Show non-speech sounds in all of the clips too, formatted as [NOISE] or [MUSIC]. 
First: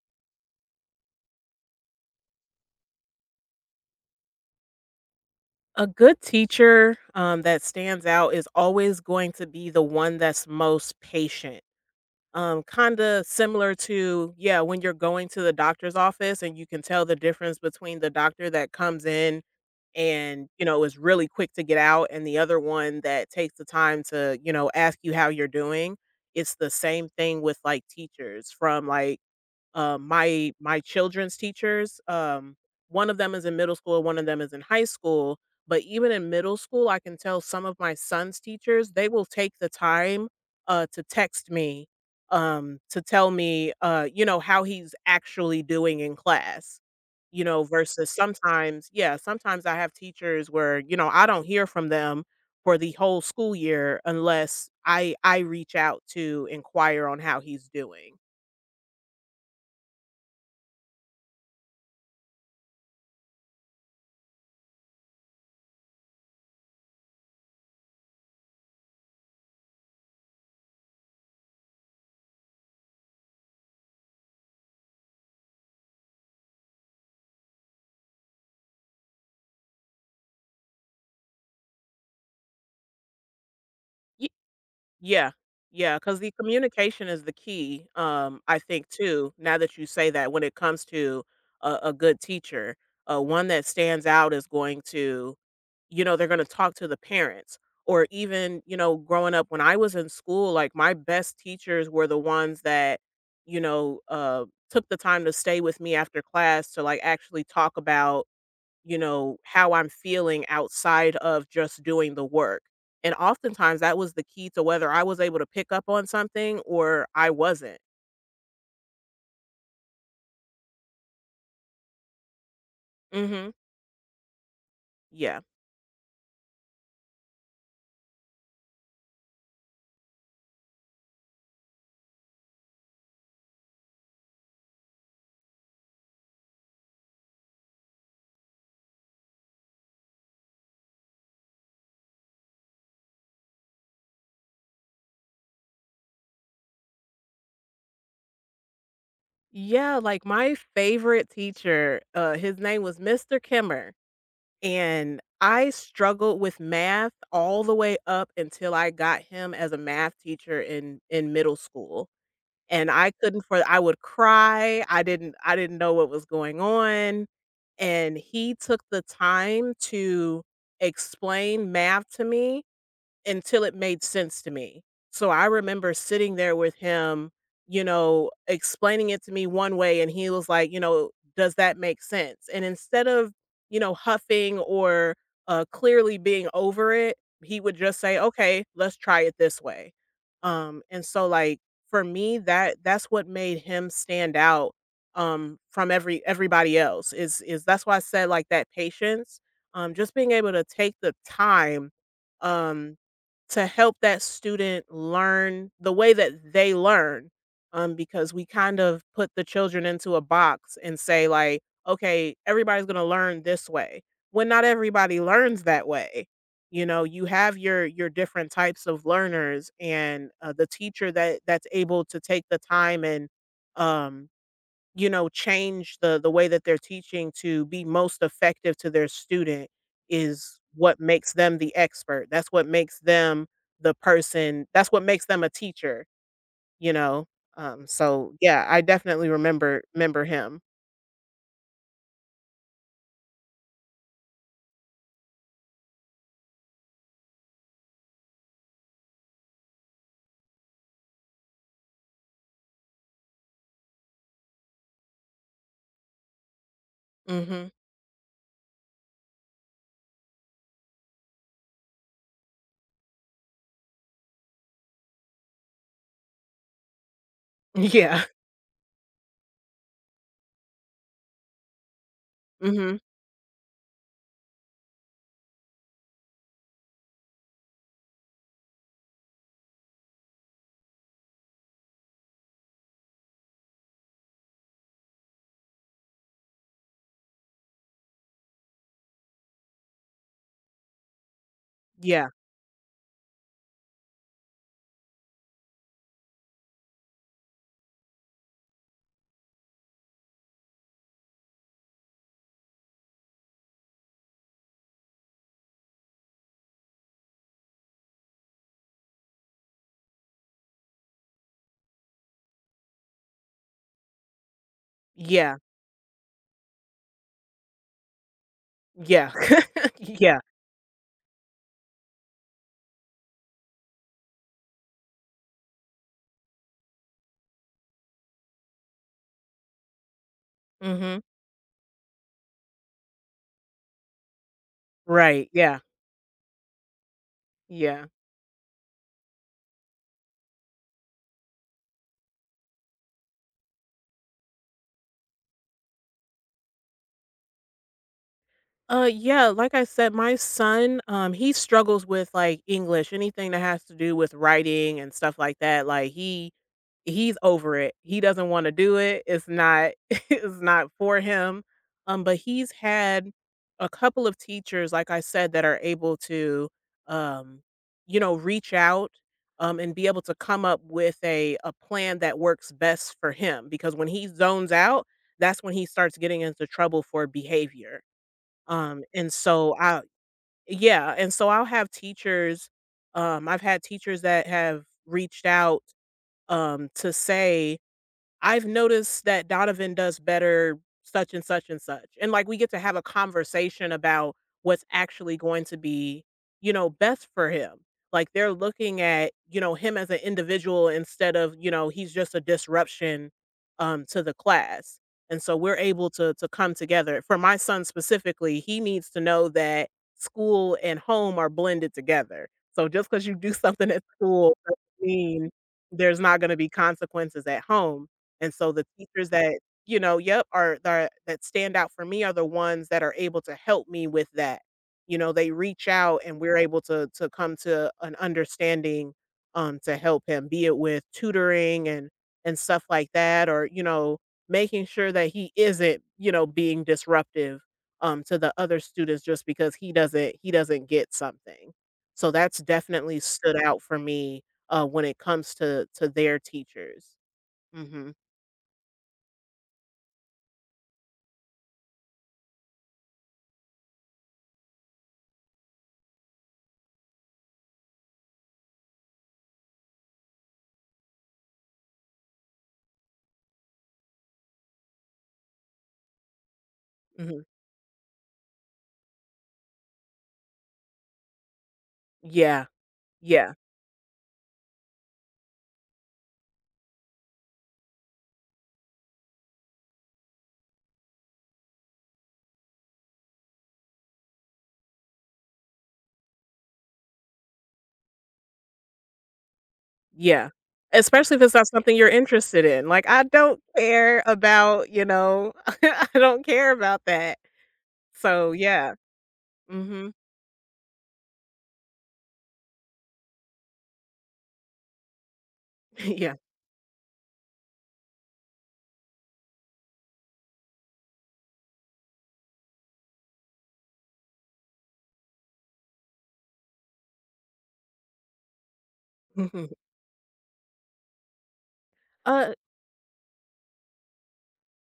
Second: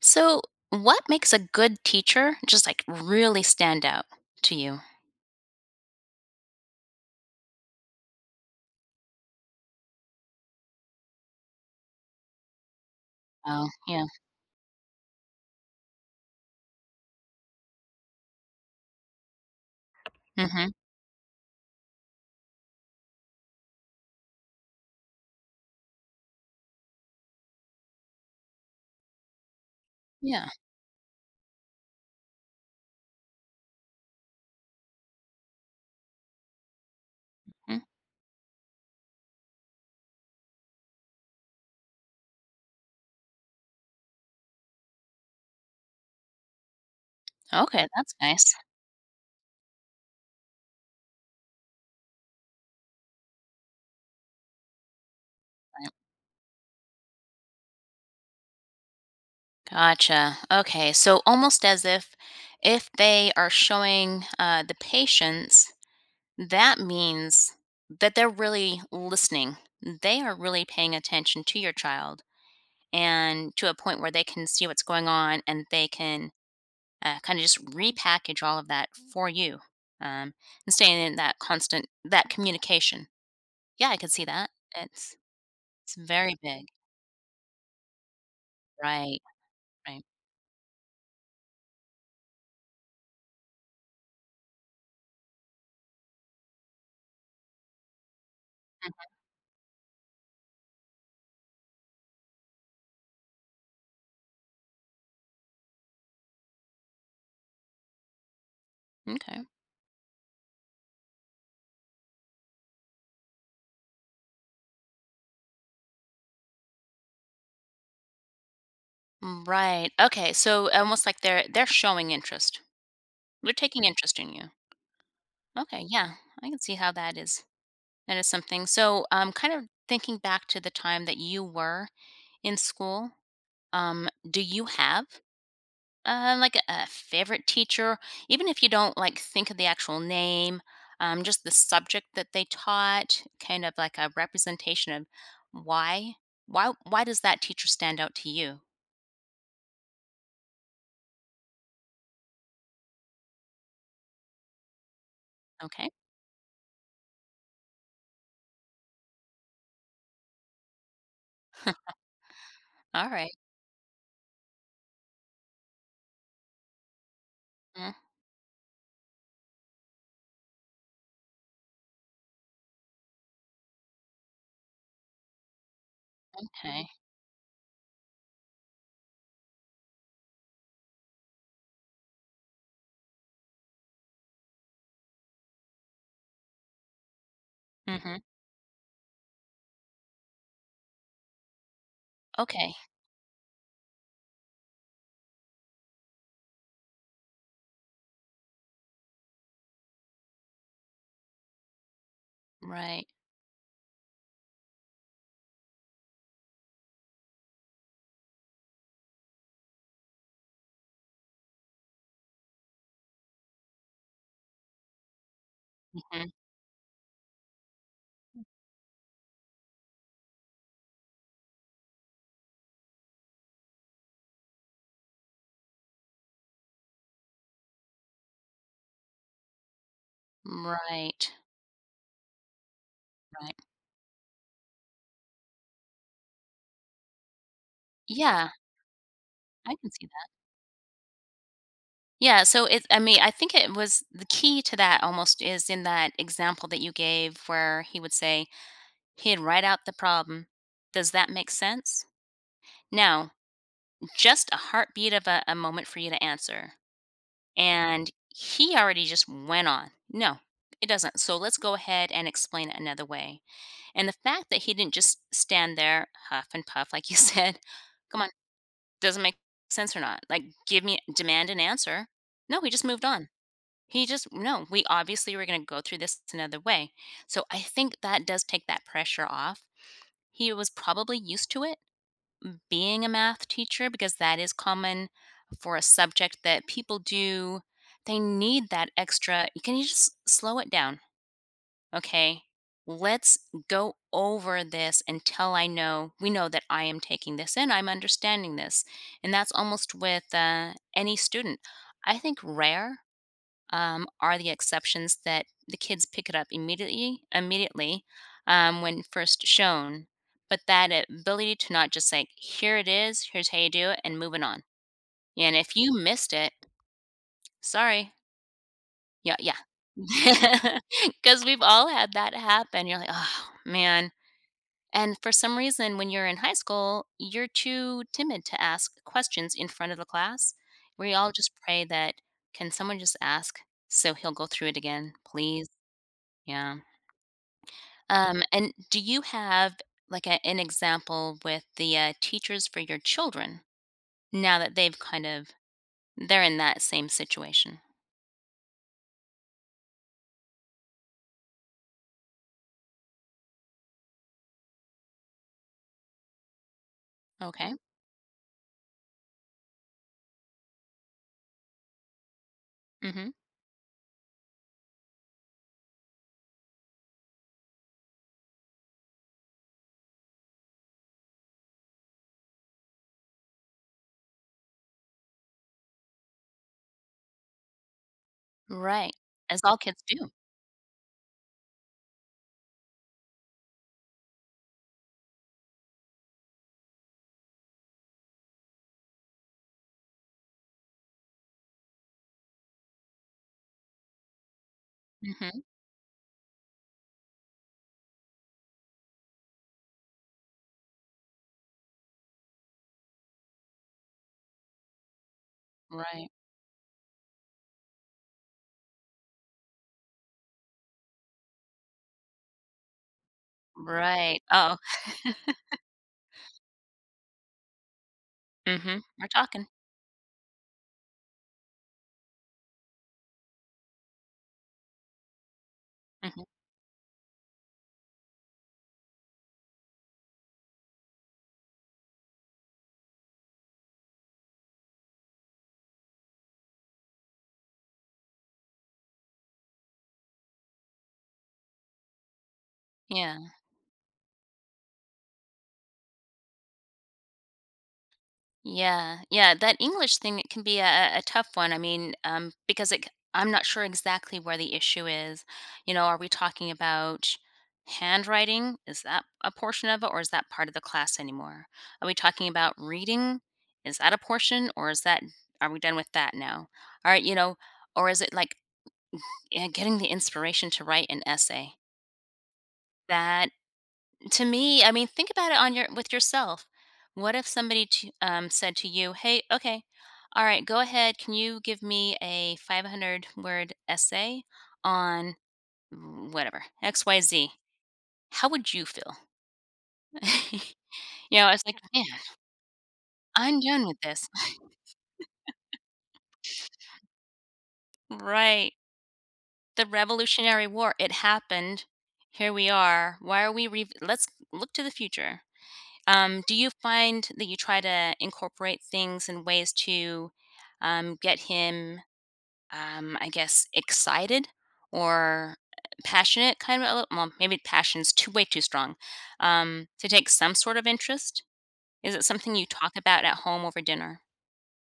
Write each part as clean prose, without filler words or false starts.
So, what makes a good teacher just like really stand out to you? A good teacher, that stands out is always going to be the one that's most patient. Kinda Oh, similar yeah. to, yeah, when you're going to the doctor's office and you can tell the difference between the doctor that comes in and, you hmm know, is really quick to get out and the other one that takes the time to, you know, ask you how you're doing. It's the same thing with, like, teachers from, like, Yeah. my children's teachers, one of them is in middle school, one of them is in high school, but even in middle school, I can tell some of Mm. my son's teachers, they will take the time to text me to tell me, you know, how he's actually doing in class. You know, Okay, versus that's nice. sometimes, yeah, sometimes I have teachers where you know I don't hear from them for the whole school year unless I reach Right. out to inquire on how he's doing. Gotcha. Okay, so almost as if they are showing the patience, that means that they're really listening. They are really paying attention to your child and to a point where they can see what's going on and they can kind of just repackage all of that for you, um, and staying in that constant that communication. Yeah, I could see that. It's Yeah. It's Yeah, because the very big. communication is the key, I think Right. too, now that you Right. say that when it comes to a good teacher, one that stands out is going to you know, they're gonna talk to the parents or even, you know, growing up when I was in school, like, my best teachers were the ones that, you know, took the time to stay with me after class to, like, actually talk about you Mhm. know, Okay. how I'm feeling outside of just doing the work. And oftentimes that was the key to whether I was able to pick up on something or I wasn't. Mm, right. Okay, so almost like they're showing interest, Mhm. they're taking interest in you. Yeah. Okay, yeah, I can see how that is. That is something. So, kind of thinking back to the time that you were in school, do you have like a favorite teacher, even if you don't like think of the actual name, just the subject that they taught, kind of like a representation of why, why does that teacher stand out to you? Yeah, like my favorite teacher, his name was Mr. Kimmer, and I Okay, struggled with math all the way up until I got him as a math teacher in middle school. And all I right, couldn't for I would cry, I didn't know what was going on, mm, and he took the time to explain math to me, until it made sense to me. So I remember sitting there with okay, him, you know, explaining it to me one way, and he was like, you know, does that make sense? And instead of, you know, huffing or clearly being over it, he would just mm-hmm. say, okay, let's try it this way. And so, like for me, Okay, that that's what made him stand out from everybody else. Is that's why I said like that patience, just being able to take the time um right, to help that student learn the way that they learn. Because we kind of put the children into a box and say, like, okay, everybody's gonna learn this way. When not everybody learns that mm-hmm. way. You know, you have your different types of learners and the teacher that that's able to take the time and um you know, change the way that they're teaching to be most effective to their student is what Right, makes them the expert. That's what makes them right, the person that's what makes them a teacher, you know? So yeah, yeah, I definitely I can see remember that. him. Yeah, so I mean, I think it was the key to that almost is in that example that you gave where he would say, he'd write out the problem. Does that make sense? Now, just a heartbeat of a moment for you to answer. Mhm. And he already just went on. No, it doesn't. So let's go ahead and explain it another way. And the fact that he didn't just stand there, huff and puff, like you [LAUGHS] said, [LAUGHS] come Yeah. on, doesn't make sense or not. Like, give me, demand an answer. No, he just Mhm. moved on. He just no, we obviously were gonna go through this another way. So I think that does take that pressure off. He was probably used to it being a math teacher because that is common for a subject that people do. They need that extra. Can you just slow it down? Yeah. Okay. Let's go over this until I know we know that I am taking this in, I'm understanding this. And that's almost with any student. I think rare, are the exceptions that the kids pick it up immediately, when first shown, but that ability to not just like here it is, here's how you do it, and moving on, and Yeah. if you missed it, sorry. Yeah. Yeah, yeah. [LAUGHS] Yeah. [LAUGHS] Because we've all had that happen. You're like, oh man, and for some reason when you're in high school you're too timid to ask questions in front of the class. We Mhm. all just pray that can someone just ask so he'll go through it again Right. please. Yeah. Yeah. Yeah. And do you have like a, an example with the teachers for your children, now that they've kind of they're in that same situation? Yeah, like I said, my son, he struggles with like English, anything that has to do with writing and stuff like that. Like he's over Okay. it. He doesn't want to do it. It's not [LAUGHS] it's not for him. But he's Mm-hmm. had a couple of teachers, like I said, that are able to um, you know, reach out and be able to come up with a plan that works best for him because when he zones out, that's when he starts getting into trouble for behavior Right. and As all so kids I do. yeah, and so I'll have teachers, I've had teachers that have reached out, to say, I've noticed that Donovan does better such and such and such. And like we get to have a conversation about what's actually Mm-hmm. going to be, you know, best for him. Like they're looking at, you know, him as an individual instead of, you know, he's just a disruption to the class. And so we're able Right. to come together. For my son specifically, he needs to know that school and home are blended together. So just because you do [LAUGHS] something at Right. school Oh. doesn't mean there's not going to be consequences at home and so the Mm-hmm. We're teachers that, talking. you know Yep, are that stand out for me are the ones that are able to help me with that. You know, they reach out and Mm-hmm. we're able to come to an understanding, to help him, be it with tutoring and stuff like that or, you know, making sure that he isn't, you know, being disruptive, to the other students just because he doesn't get something. So that's definitely Yeah. stood out for me, when it comes to their teachers. Mhm. Yeah, yeah, that English thing, it can be a tough one. I mean, because I'm not sure exactly where the issue is. You know, are we talking about handwriting? Is that a portion of it, or is that part of the class anymore? Are we talking about reading? Is that a portion, or is that are we done with that now? All right, you Mhm. know, or is it like getting the inspiration to write an essay? Yeah, That yeah, to me, I mean, think about it on your with yourself. What if somebody to, said to you, "Hey, okay, all right, go ahead. Can you give me a 500 word essay on whatever XYZ?" How would you feel? yeah, [LAUGHS] especially You if know, I it's was not like, something "Man, you're interested in, like, I I'm don't done with care this." [LAUGHS] about, you know, [LAUGHS] I don't care about that, so Right. yeah, The mhm, Revolutionary War, it happened. Here we are. Why are we re- Let's look to the future. [LAUGHS] yeah, Do you find that you try to incorporate things in ways to, get him, I guess, excited or passionate? Kind of, a little, well, maybe passion's too way too strong. [LAUGHS] To take some sort of interest. Is it uh, something you talk about at home over dinner?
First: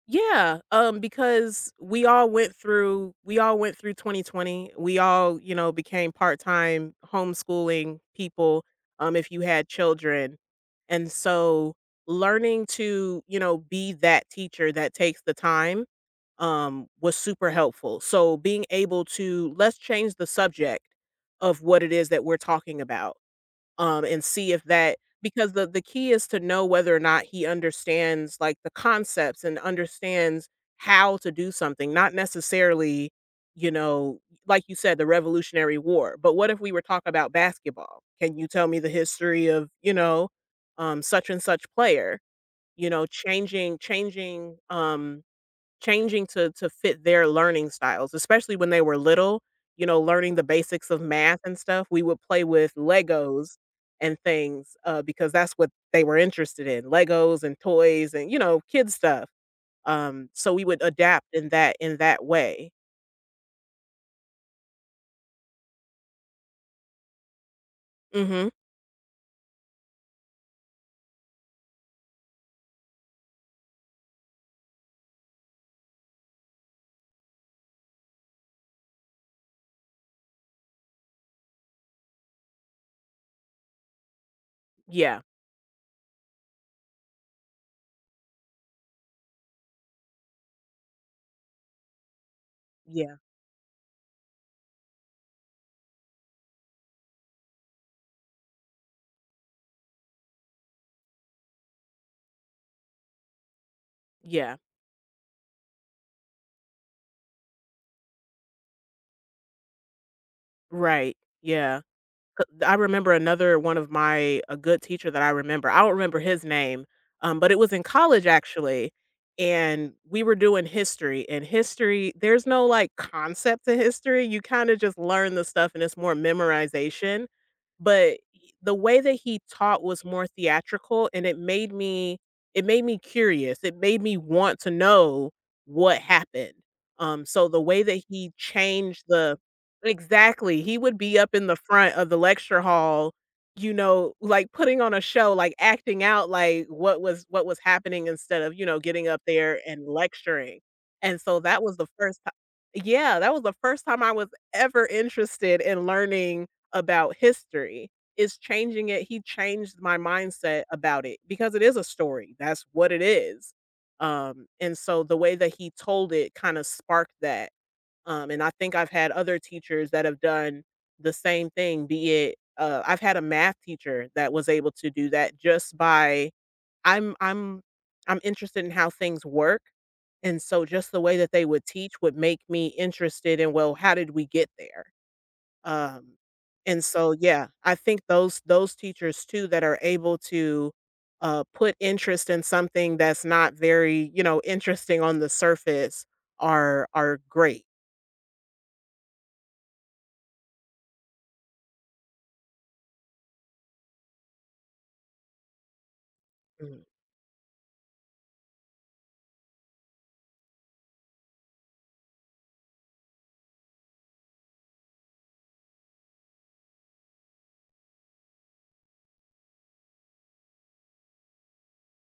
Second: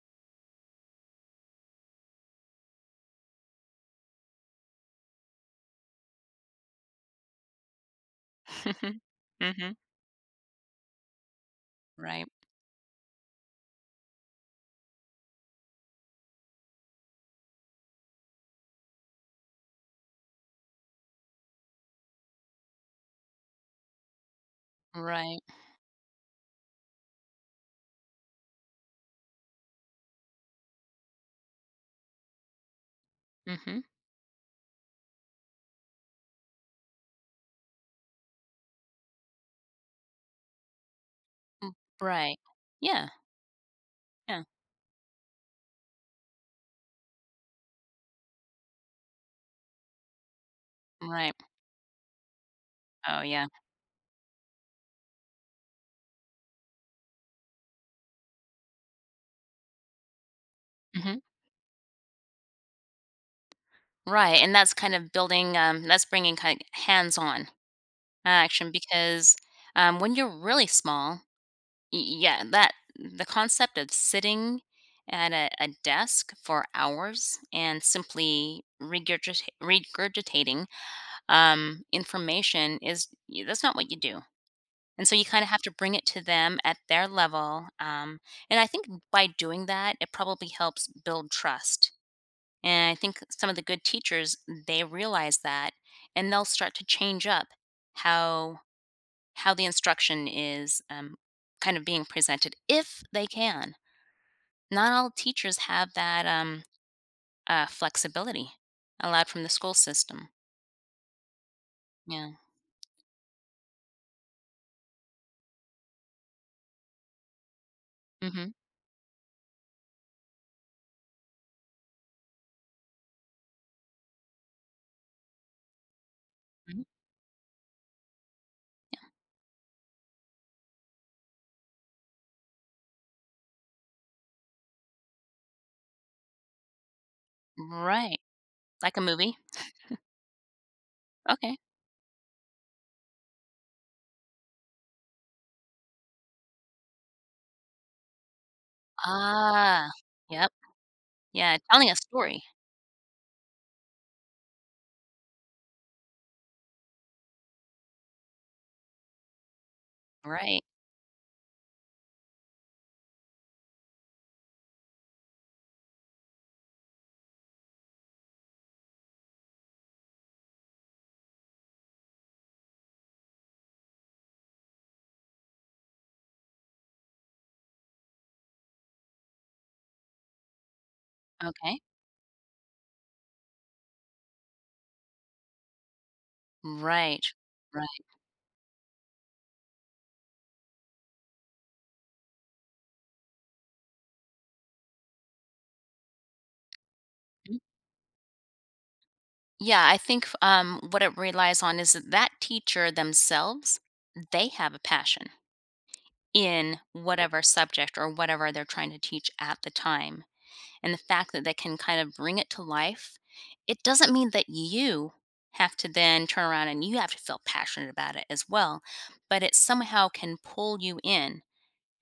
yeah, because we all went through 2020, we all, you know, became part-time homeschooling people, [LAUGHS] if you had Mm-hmm. children, and so Right. learning to, you know, be that teacher that takes the time was super helpful. So being able to let's change the subject of what it is that we're talking about, and see if that Right. because the key is to know whether or not he understands like the concepts and understands how to do something, not necessarily, you Mm-hmm. know, like you said, the Revolutionary War. But what if we were talking about basketball? Can you tell me the history of, you know, such and such player? Right. You know, Yeah. Yeah. changing changing to fit their learning styles, especially when they were little, you know, learning the basics of Right. math and stuff, we would play with Oh yeah. Legos and things, because that's what they were interested in, Legos and toys and, you know, kid stuff. So we would hmm adapt in that way. Right. And that's kind of building. That's bringing kind of hands on Mhm. action because, when you're really small, yeah, that the concept of sitting at a desk for hours and simply regurgitating, information is that's not what you do. And so Yeah. you kind of have to bring it to them at their level. And I think by doing that, it probably helps build trust. And I Yeah. think some of the good teachers, they realize that, and they'll start to change up how how the instruction is, kind of being presented if they can. Yeah. Not all teachers have that, flexibility allowed from the school system. Right. Yeah. Yeah. 'Cau I remember another one of my a good teacher that I remember, I don't remember his name, but it was in college hmm actually, and we were doing history, and history there's no, like, concept to history, you kinda just learn the stuff and it's more memorization, but he the way that he taught was more theatrical, and it made me curious, it made me want to know what happened, so the way that Right. he Like a changed movie. the Exactly, he would be up in Okay. the front of the lecture hall, you know, like, putting on a show, like, acting out, like, what was happening instead of, you know, getting up there and Ah, yep. lecturing, and so Yeah. that was the Telling a first story. ti yeah, that was the first time I was ever interested in learning about history, is changing it he changed my Right. mindset about it because it is a story, that's what it is, and so the way that he told it kinda sparked that. And I think I've had other teachers that have done the same thing, be it I've had a math teacher that was able to do that just by I'm I'm I'm interested in how things work. And so just the way that they would Okay. teach would make me interested in, well, how did we get there? Um, and so Right. yeah, I think Right. Those teachers too that are able to put interest in something that's not very, you know, interesting on the surface are Mhm. great. Yeah. I think, what it relies on is that teacher themselves, they have a passion in whatever subject or whatever they're trying to teach at the time. And the fact that they can kind of bring it to life, it doesn't mean that you have to then turn around and you have to feel passionate about it as well, but it somehow can pull you in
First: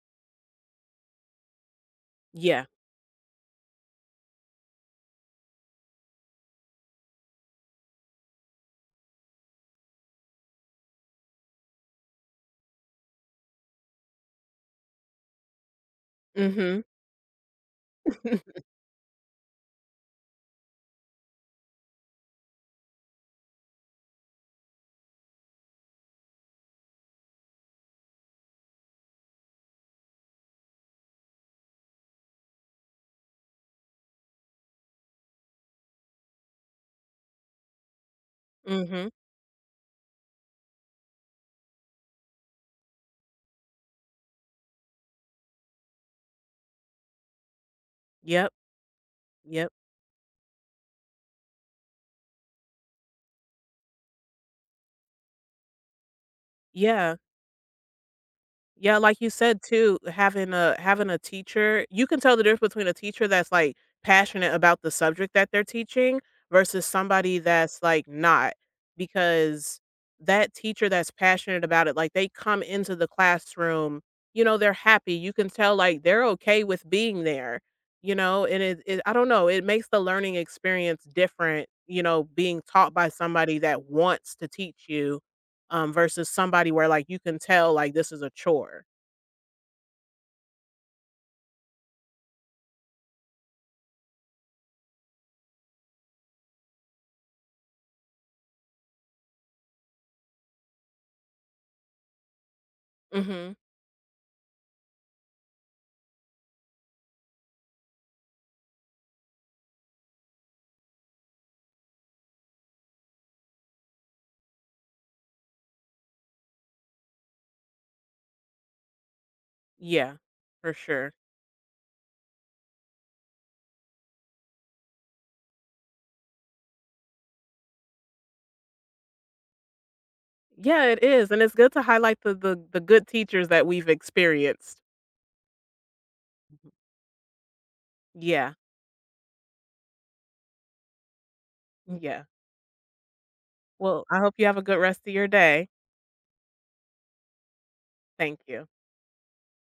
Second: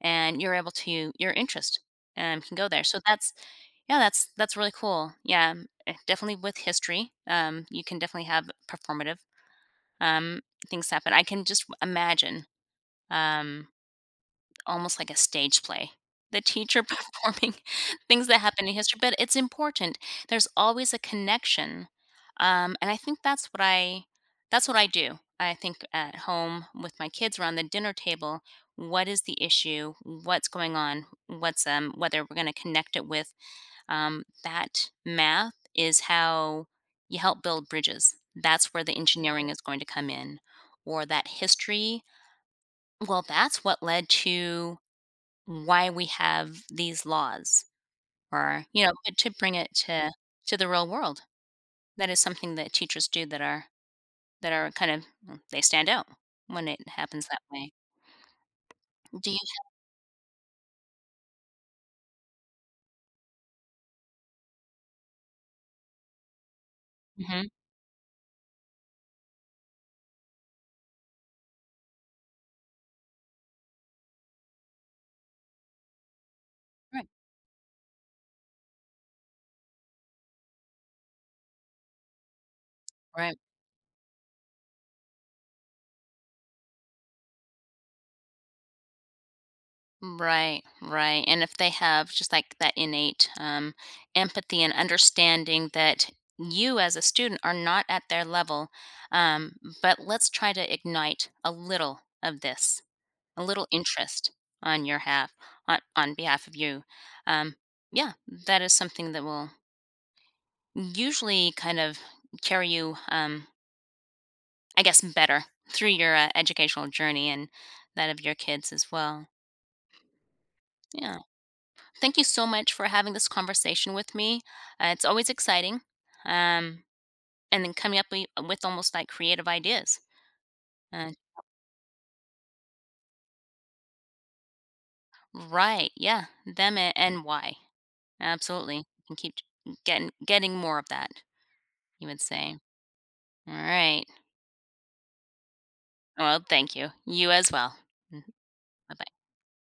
and you're able to your interest, can Yeah. go there. So that's yeah, that's really cool. Yeah, definitely with history, you can definitely have performative, um, things happen. I can just imagine. Um, Almost like a stage play. The teacher [LAUGHS] Mhm. performing things that Mhm. happen in history, but it's important. There's always a connection, and I think that's what I do. I think at home with my kids around the dinner table, what is the issue? What's going on? What's, whether we're going to connect it with, that math is how you help build bridges. That's where the [LAUGHS] engineering is going to come in, or that history. Well, that's what led to why we have these laws, Yep, or you know, but to bring yep. it to the real world, that is something that teachers do that are kind of, mm, they stand out when it Yeah, happens that way. Yeah, like you Do you said too, having a teacher, you can tell the difference between a teacher that's like passionate about the subject that they're teaching versus somebody hmm that's like not because that teacher that's passionate about it, like they come into the classroom, you know, they're happy. You can tell like they're okay with right, being there, you know, and it I don't know, it makes the learning experience different, you know, being taught by right, somebody that wants to teach you versus somebody where like you can tell like this is a chore. right, right. And if they have just like that innate, empathy and understanding that you as a student are not at their level, um, but let's try to ignite a little of this, a Mhm. little interest on your half, on behalf of you, um, yeah, that is something that will usually kind of carry you, I guess better through your, educational journey, and that of your kids as well. Yeah, for sure. Yeah, thank you so much for having this conversation with me. It's always exciting, um, and then coming up with almost like creative ideas. Yeah, it uh, is, and it's good to highlight the good teachers that we've experienced. right, yeah, Mhm. And why Yeah, absolutely, and keep getting more of that, you would yeah. say. All right. Well, I hope you have a good rest of your day. Well, thank you. You as well. Bye. Thank you. Bye-bye.